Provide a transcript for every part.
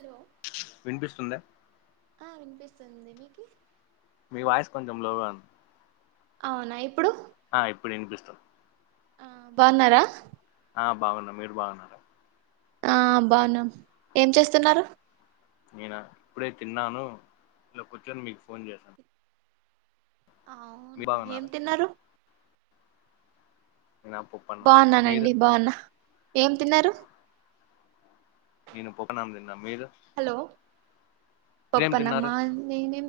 hello విన్పిస్తుందా ఆ వినిపిస్తుంది మీకి మి వాయిస్ కొంచెం లోగా ఉం అవున ఇప్పుడు అ ఇప్పుడు విన్పిస్తుంది ఆ బావున్నారా ఆ బాగున్నామ్ మీరు బాగున్నార ఆ బావున్నాం ఏం చేస్తున్నారు నేనా ఇప్పుడే తిన్నాను ఇలా కూర్చొని మీక్ ఫోన్ చేసాన్ అవునా ఏం తిన్నారు నేను ఆ పప్పన్నం మీరు బావున్నానండి బావున్నా ఏం తిన్నరు నేను పొక్కనాం తిన్నా మీరు హలో ఏం తిన్నారు పప్పనమ్మా నేనేం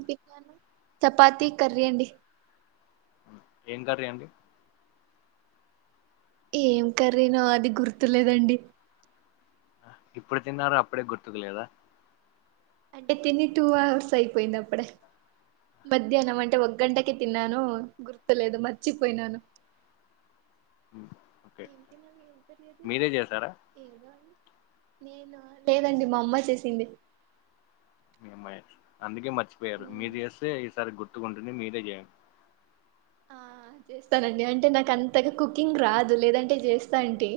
చపాతి కర్రీ అండి ఎమ్ కర్రి అండి ఏం కర్రీనో అది గుర్తులేదండి ఆ ఇప్పుడె తిన్నారా అప్పుడే గుర్తుకు లేదా అంటే తిని టూ అవర్స్ అయిపోయింది అప్పుడె మధ్యాహ్నం అంటే ఒక గంటకి తిన్నాను గుర్తులేదు మర్చిపోయినాను ఓకే ఏం తినాలి ఏం తెలిదు మీరే చేసారా ఏదో అం నేనా లేదండి మా అమ్మ చేసింది మీ అమ్మాయి అందుకే స్క్వేర్ మీరు జేస్తే ఈసారి గుడ్ తుగుంటునే మీరే చేయన్ ఆ చేస్తానండి అంటే నాకంతగా కుకింగ్ రాదు లేదంటే జేస్తాంటి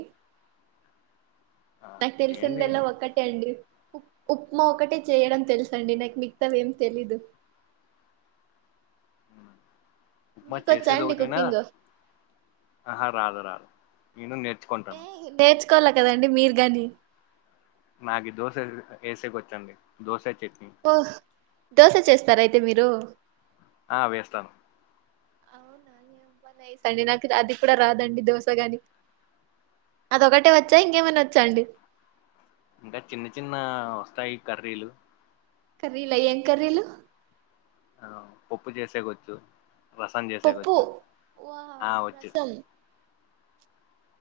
ఆ నాక్ చేయండి తెలిసిందల్లా ఒక్కటే అండి ఉప్ ఉప్మా ఒకటే చేయడం తెల్సండి నాకు మిగితవేం తెలీదు ఉమ్, ఉప్మా మీకొచ్చా చేసేది అండి ఒకటేనా కుకింగ్ ఆహా రాదు రాదు నేను నె ర్చ్కొంటాన్ కోల్ల కదండి మీరు గాని నాకి దోశ ఏసేక్ వచ్చండి దోస చెట్ ఓహ్ దోశ చెస్తార అయితే మీరు ఆ వేస్తాను అవునా వేస్ అండి నాకు అది కూడా రాదండి దోశగాని అదొకటే వచ్చా ఇంకేమైనా వచ్చా అండి ఇంకా చిన్న చిన్న వస్తాయి కర్రీలు కర్రిల ఏం కర్రీలు పొప్పు చేసేకోచ్చు పొప్పు ఆ వావ్ వచ్చు రసం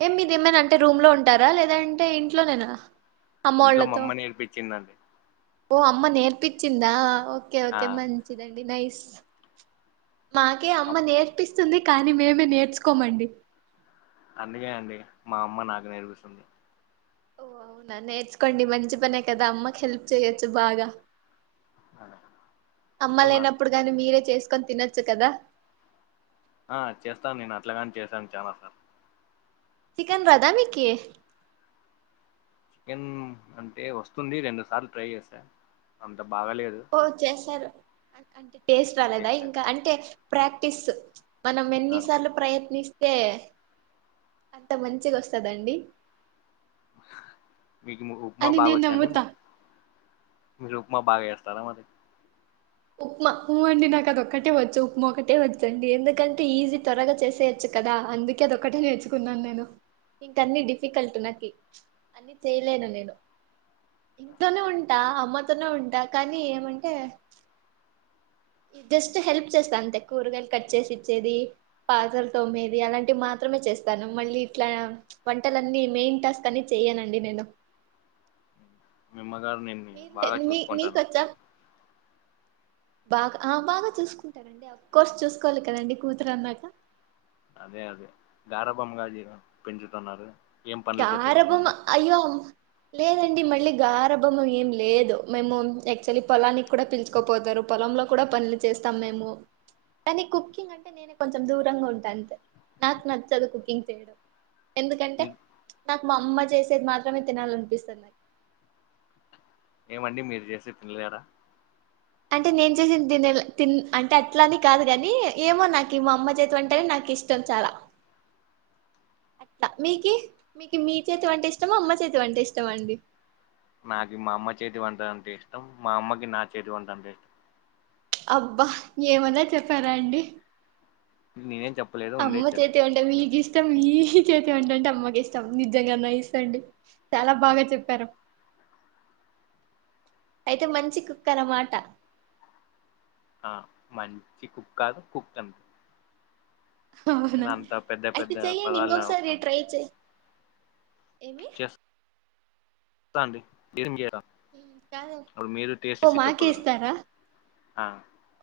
ఎమ్ మీదేమైనా అంటే రూమ్ లో ఉంటారా లేదంటే ఇంట్లోనేనా ఇంట్లో అమ్మోళ్ళతో మమ్మ నేర్పించిందండి ఓ అమ్మ నేర్పించిందా ఒక్ ఓకే ఆ ఓకే మంచిదండి నైస్ మాకే అమ్మ అప్- నేర్పిస్ స్తుంది కానీ మేమే నేర్చుకోమండి అందుకే అండి మా అమ్మ నాకు నేర్పిస్తుంది ఓ అవునా నేర్చుకోండి మంచి పనే కదా అమ్మకి హెల్ప్ చెయొచ్చు బాగా ఆ, చేస్తున్నా అమ్మలేనప్పుడు కానీ మీరే చేస్ కొని తినొచ్చు కదా ఆ చేస్తాను నేను అట్లాగాని చేశాను చనా సార్లు చికెన్ రాదా మీకి చికెన్ అంటే వస్తుంది రెండు సార్లు ట్రై చేసా అంత బాగ్ ఓ చేసారు అన్ అంటే టేస్ట్ రాలేదా చేసా ఇంకా అంటే ప్రాక్టీస్ మనం ఎన్నిసార్లు ప్రయత్నిస్ అంతే అంత మంచిగా వస్తందండి మీకు ఉప్మా అని బాగా నేను వచ్చా అండి మ నమ్ముతా మీరు ఉప్మా బాగా వేస్తారా మరి ఉప్మా ఊ అండి నాకు అదొక్కటే వచ్చు ఉప్మా ఒకటే వచ్చండి ఎందుకంటే ఈజీ త్వరగా చేసేయచ్చు కదా అందుకే అది ఒక్కటే నేర్చుకున్నాను నేను ఇంక అన్ని డిఫికల్ట్ నాకి అన్ని చేయలేను నేను ఇంట్లోనే ఉంటా అమ్మతోనే ఉంటా కానీ ఏమంటే జస్ట్ హెల్ప్ చేస్తా అంతే కూరగాయలు కట్ చేసి ఇచ్చేది పాత్రలు తోమేది అలాంటివి మాత్రమే చేస్తాను మళ్ళీ ఇట్లా వంటలన్నీ మెయిన్ టాస్క్ అన్ని చెయనండి నేను మీ అమ్మగారు నిన్ని బాగా మీరు మీ చూసుకుంటన్నారు మీకొచ్చా బాగా ఆ బాగా చూసుకుంటారండి అఫ కోర్స్ చూసుకోవాలి కదండి కూతురు అన్నాక అదే అదే గారభంగా పెంచుతున్నారు ఏం పనులు గారభం చెప్పుకోకుండా అయ్యో లేదండ్ అండి మళ్ళీ గారభమం ఏం లేదు మేము యాక్చువలీ పొలానికి కూడా పిల్చుకోపోతారు పొలంలో కూడా పనులు చేస్తాం మేము కానీ కుకింగ్ అంటే నేను కొంచెం దూరంగా ఉంటాను అంతే నాకు నచ్చదు కుకింగ్ చేయడం ఎందుకంటే మీ నాకు మా అమ్మ చేసేది మాత్రమే తినాల అనిపిస్తుంది ఏమండి మీరు చేస్తే తినలేరాా అంటే నేను చేసిన తినేల్ తిన్ అంటే అట్లా అనీ కాదు కాని ఏమో నాకు మా అమ్మ చేతి వంట అంటే నాకు ఇష్టం చాలా అట్లా మీకు మీకు మీ చేతి అంటే ఇష్టమ అమ్మ చేతి అంటే ఇష్టం అండి నాకు మా అమ్మ చేతి వంట అంటే ఇష్టం మా అమ్మకి నా చేతి వంట అంటే ఇష్టం అబ్బా ఏమన్నా చెప్పారా అండి నేనేం చెప్ప అమ్మ చేతి వంట మీగి ఇష్ట ఇష్టం ఈ చేతి వంట అంటే అమ్మకి ఇష్టం నిజంగా నైస్ అండి చాలా బాగా చెప్పారు అయితే మంచి కుక్ అన్నమాట ఆ మంచి కుక్ కాదు కుక్ అంతే అవునా అయినా అంత పెద్ద అయితే పెద్ద చెయ్యడి పదాలు ఇంకొకసారి అవసరం ట్రై చేయ ఏమి త అండి [unintelligible] కాదు ఇప్పుడు మీరు టేస్ట్ ఓ చేసి మాకే చెప్పుదురు ఇస్తారా ఆ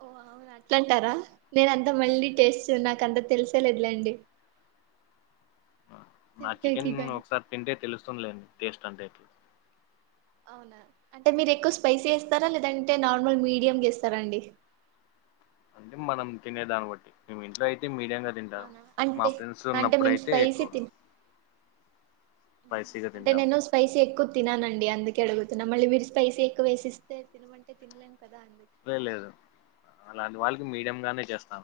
ఓ అవునా అట్లాంటారా నేన అంతా మళ్ళీ టేస్ట్ నాక అంత తెలిసేలేదులేండి నా చికెన్ చెప్పేకి కానీ ఒకసారి తింటే తెలుసు లేండి టేస్ట్ అంతే ఎట్లా అవునా అంటే మీరు ఎక్కువ స్పైసీ ఎస్తారా లేదంటే నార్మల్ మీడియం చేస్తారా అండి అంటే మనం తినేదాన్ని బట్టి మేం ఇంట్లో అయితే మీ తింటారు అవునా మా అంటే ఫ్రెండ్స్ అంటే మేము ఉన్నప్పుడుయితే స్పైసీ ఎక్కువ తిన్ స్పైసీగా అంటే తింటాము నేను స్పైసీ ఎక్కువ తినానండి అందుకే అడుగుతున్నా మళ్ళీ మీరు స్పైసీ ఎక్కువ వేసిస్తే తినమంటే తినలేం కదా అండి లే లేదు అలాంటి వాళ్ళకి మీడియ గానే చేస్తాం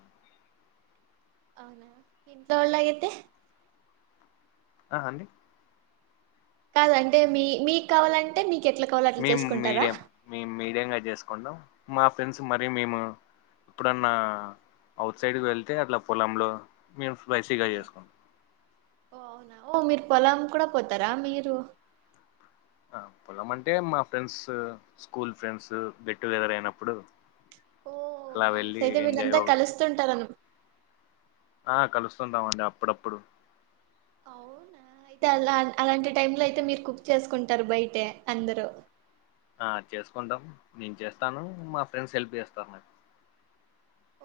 అవునా [unintelligible] వెళ్ళితే ఆ అండి [unintelligible] అంటే మీ మీకు కావాలంటే మీకు ఎట్లా కావాలో అట్లా మేము చేసుకుంటారా మీడియం మేము మీడియం గా చేసుకుంటాం మా ఫ్రెండ్స్ మరి మేము ఎప్పుడన్నా అవుట్ సైడ్కి వెళ్తే అట్లా పొలంలో మేము స్పైసి గా ఆ, చేసుకుంటాం ఓ అవునా ఓ మీరు పొలం కూడా పోతారా మీరు ఆ పొలం అంటే మా friends school friends get together అయినప్పుడు ఓ అలా నైస్ వెళ్ళి అయితే ఎంజాయ్ వీళ్ళంతా ఒకరు కలుస్తుంటారానా వస్తుంటామండి అప్పుడప్పుడు అవునా అయితే అలా అలాంటి టైమ్ లో అయితే మీరు కుక్ చేసుకుంటారు బయట అందరు ఆ చేసుకుంటాం నేను చేస్తాను మా ఫ్రెండ్స్ హెల్ప్ చేస్తారు నాకు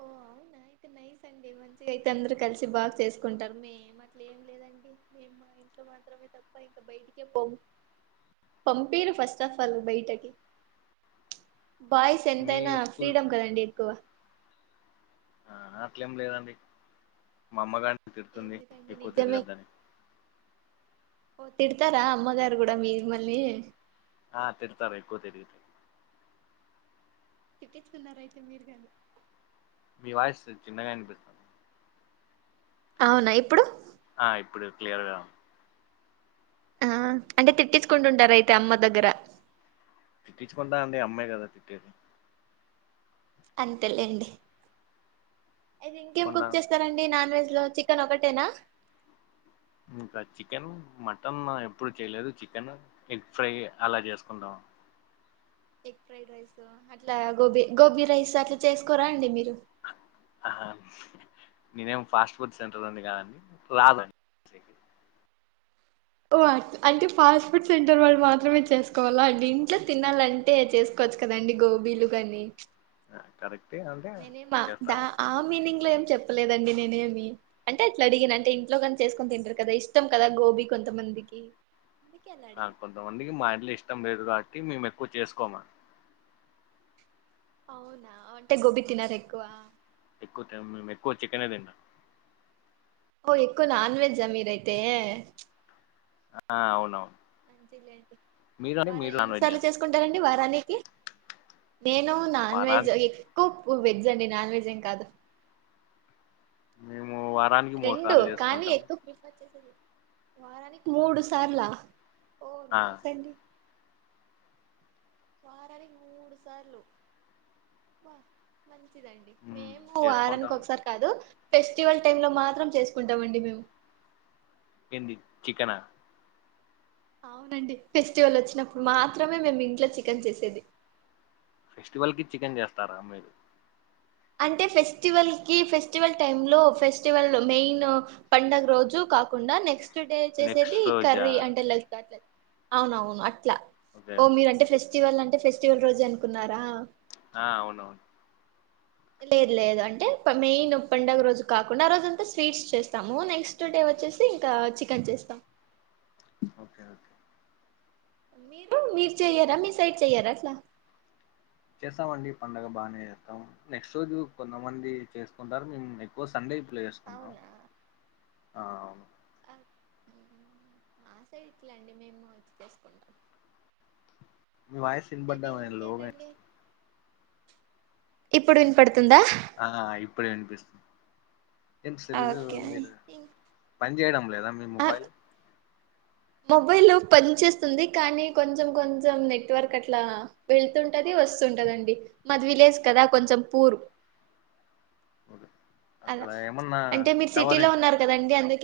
ఓ అవునా అయితే నైస్ అండి మంచిగా అయితే అందరు కలిసి బాగా చేసుకుంటారు మేము అట్లా ఏం లేదండి మేము మా ఇంట్లో మాత్రమే తప్ప ఇంకా బయటికే పొం పంపుతారు ఫస్ట్ ఆఫ్ ఆల్ బయటకి బాయ్స్ మీ ఎంతైనా స్కూల్ ఫ్రీడం ఫ్రెండ్స్ కదండి ఎక్కువ ఆ అట్లేం లేదండి మా అమ్మగాం తిడుతుంది ఎందుకండి ఎక్కువ నిజమే తిరగద్దని ఓ తిడతారా అమ్మగారు కూడా మిమ్మల్ని ఆ తిడతారు ఎకువ తెరిగి తె తీర్చుకున్నారూ అయితే మీరు కానీ వాస్ చిన్నగా వినిపిస్తు అవునా ఇప్పుడు ఆ ఇప్పుడు క్లియర్గా ఆ అంటే తిట్టించుకుంటుంటార అయితే అమ్మ దగ్గర తట్టిచ్చుకుంటా అండి అమ్మాయి కదా తిట్టేది అంతేలేండి అయితే ఇంకేం కుక్ కొంటాను చేస్తారండి నాన్ వెజ్ ఇలో చికెన్ ఒకటేనా ఇంకా చికెన్ మటన్ ఎప్పుడు చేయలేదు చికెన్ ఎగ్ ఫ్రై అలా చేసుకుంటాం ఎగ్ ఫ్రైడ్ రైస్ అట్లా గోబీ గోబీ రైస్ అట్లా చేసుకోరా అండి మీరు ఆ నేనేం ఫాస్ట్ ఫుడ్ సెంటర్ ఉంది కావండి రాలండి ఓ అంటే ఫాస్ట్ ఫుడ్ సెంటర్ వాళ్ళు మాత్రమే చేసుకోవాలా అండి ఇంట్లో తినాలంటే చేసుకోవచ్చు కదండి గోబీలు కాగాని కరెక్ ననేమా ద ఆ మ మీనింగ్ లోం చెప్పలేదండి నేనేమి అంటే అట్లా అడిగిన అంటే ఇంట్లో కాని చేసుకుొని తింటారు కదా ఇష్టం కదా గోబీ కొంతమందికి అందుకే అలా అడిగి కొంతమందికి మా ఇంట్లు ఇష్టం వేరు కా మి మ ఎక్కువ చేసుకోమ అవునా అంటే గోబి తినదు ఎక్కువ ఎక్కువ మేము ఎక్కువ చికెనే తిన్నా ఓ ఎక్కువ నాన్ వెజ్ అమీర్ అయితే ఆ అవునవును ంచిల్ండి మీరు అండి వార మీరు నాన్ ఎన్ని వెజ్ సార్లు ఏనా చేసుకుంటారండి డి వారనేకి నేను నాన్ వెజ్ వారానికి ఎక్కువ వెజ్ అండి నాన్ వెజ్ ఏం కాదు లే రెండు కానీ ఎక్కువ ప వారానికి మూడు సార్లా ఓ న ఆ సడి వారనికి మూడు సార్లు వా మ మంచిదండి మ్మ్ మేము చేసుకుంటాం ఆారానికి ఒకసారి కాదు ఫెస్టివల్ టైమ్ లో మాత్రం చేసుకుంటామండి మేము ఏంది చికెనా అవునండి ఫెస్టివల్ వచ్చినప్పుడు మాత్రమే మేము ఇంట్లో చికెన్ చేసేది ఫెస్టివల్ కి చికెన్ చేస్తారా మీరు అంటే ఫెస్టివల్ కి ఫెస్టివల్ టైమ్ లో ఫెస్టివల్ మెయిన్ పడుగ రోజు కాకుండా నెక్స్ట్ టుడే వచ్చేసేది నెక్స్ట్ రోజా కర్రీ అంటే ల అట్ల అవునవును ఓకే ఓ మీరు అంటే ఫెస్ట్ ఫెస్టివల్ అంటే ఫెస్టివల్ రోజు అనుకున్నారా ఆ అవునవును లేదు లేదు అంటే మెయిన్ పండుగ రోజు కాకుండా ఆ రోజు అంతా స్వీట్స్ చేస్తాము నెక్స్ట్ డే వచ్చేసి ఇంకా చికెన్ చేస్తాము ఓకే ఓకే మీరు మీరు చెయ్యారా మీ సైడ్ చెయ్యారా అట్లా చేస్తామండి పడుగ బాగానే చేస్తాం నెక్స్ట్ రోజు కొంతమంది చేసుకుంటారు మేము ఎక్కువ సండే ప్లే చేసుకుంటాం అవునా ఆ మా సైట్లండి మేముది చేసుకుంటాం మీ వాయసు తనబడ్డా అయితే లో ఇంకేంటండి ఇప్పుడు వన్పడుతు ందా అప్పుడే అనిపిస్తుంది ఏం సల్లు ఓకే మీరు పని చేయడం లేదా మొబైల్ మొబైల్ పని చేేస్తుంది కానీ కొంచెం కొంచెం నెట్వర్క్ అట్లా వెళతుంటది వస్తుంటదండి మాది విలేజ్ కదా కొంచెం పూరు అలా అక్కడ ఏమన్నా అంటే మీరు సిటీ టవర్ లో ఉన్నారు కదండి అందు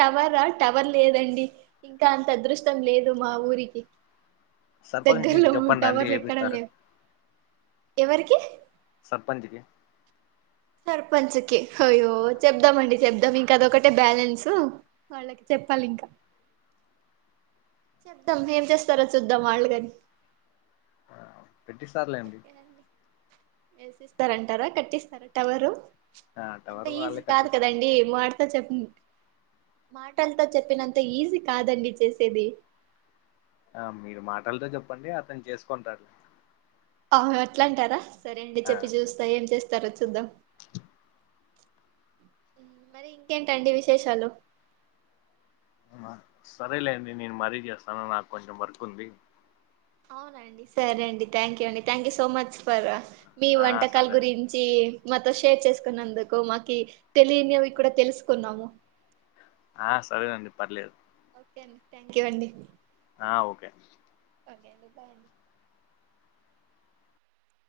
టవరా టవర్ లేదండి ఇంకా అంత అదృష్టం లేదు మా ఊరికి సర్పంచ్కి దగ్గర్లో చెప్పండి అండి టవర్లు ఎక్కడ ఏపిస్తారు లేవు ఎవరికి సర్పంచ్కి సర్పంచ్కి అయ్యో చెప్దామండి చెప్దాం ఇంకా అదొకటే బ్యాలెన్సు వాళ్ళకి చెప్పాలి ఇంకా చెప్దాం ఏం చేస్తారో చూద్దాం వాళ్ళు కాని ఆ పెట్టిస్తారులేండి ఓకే అండి వేసిస్తారంటారా కట్టిస్తారా టవరు ఆ అంత టవర్ ఈజీ వాళ్ళే కదు కట్టిస్త కదండి మ చె మాటలతో చెప్పినంత ఈజీ కాదండి చేసేది ఆ మీరు మాట్డితే చెప్పండి అతను చేసుకుంటలే అవు ఎట్లాంటారా సరే అడి చెప్పి చూస్తా ఏం చేస్త తెర చద్దం మరి ఇంకేంటండి విశేషాలు సరేలేండి నేను మరీ చేస్తాను నాకు కొంచెం వర్క్ ఉంది అవునండి సరే అండి థ్యాంక్ యూ అండి థ్యాంక్ యూ సో మచ్ చె మీ ఆ వంటకాల సరే గురించి మాతో షేర్ చేసుకున్నందుకు మాకి తెలియనివి కూడా తెలుసుకున్నాము ఆ సరేనండి పర్లేదు ఓకే అండి థ్యాంక్ యూ అండి ఆ ఓకే అదే అ లేడి బా అండి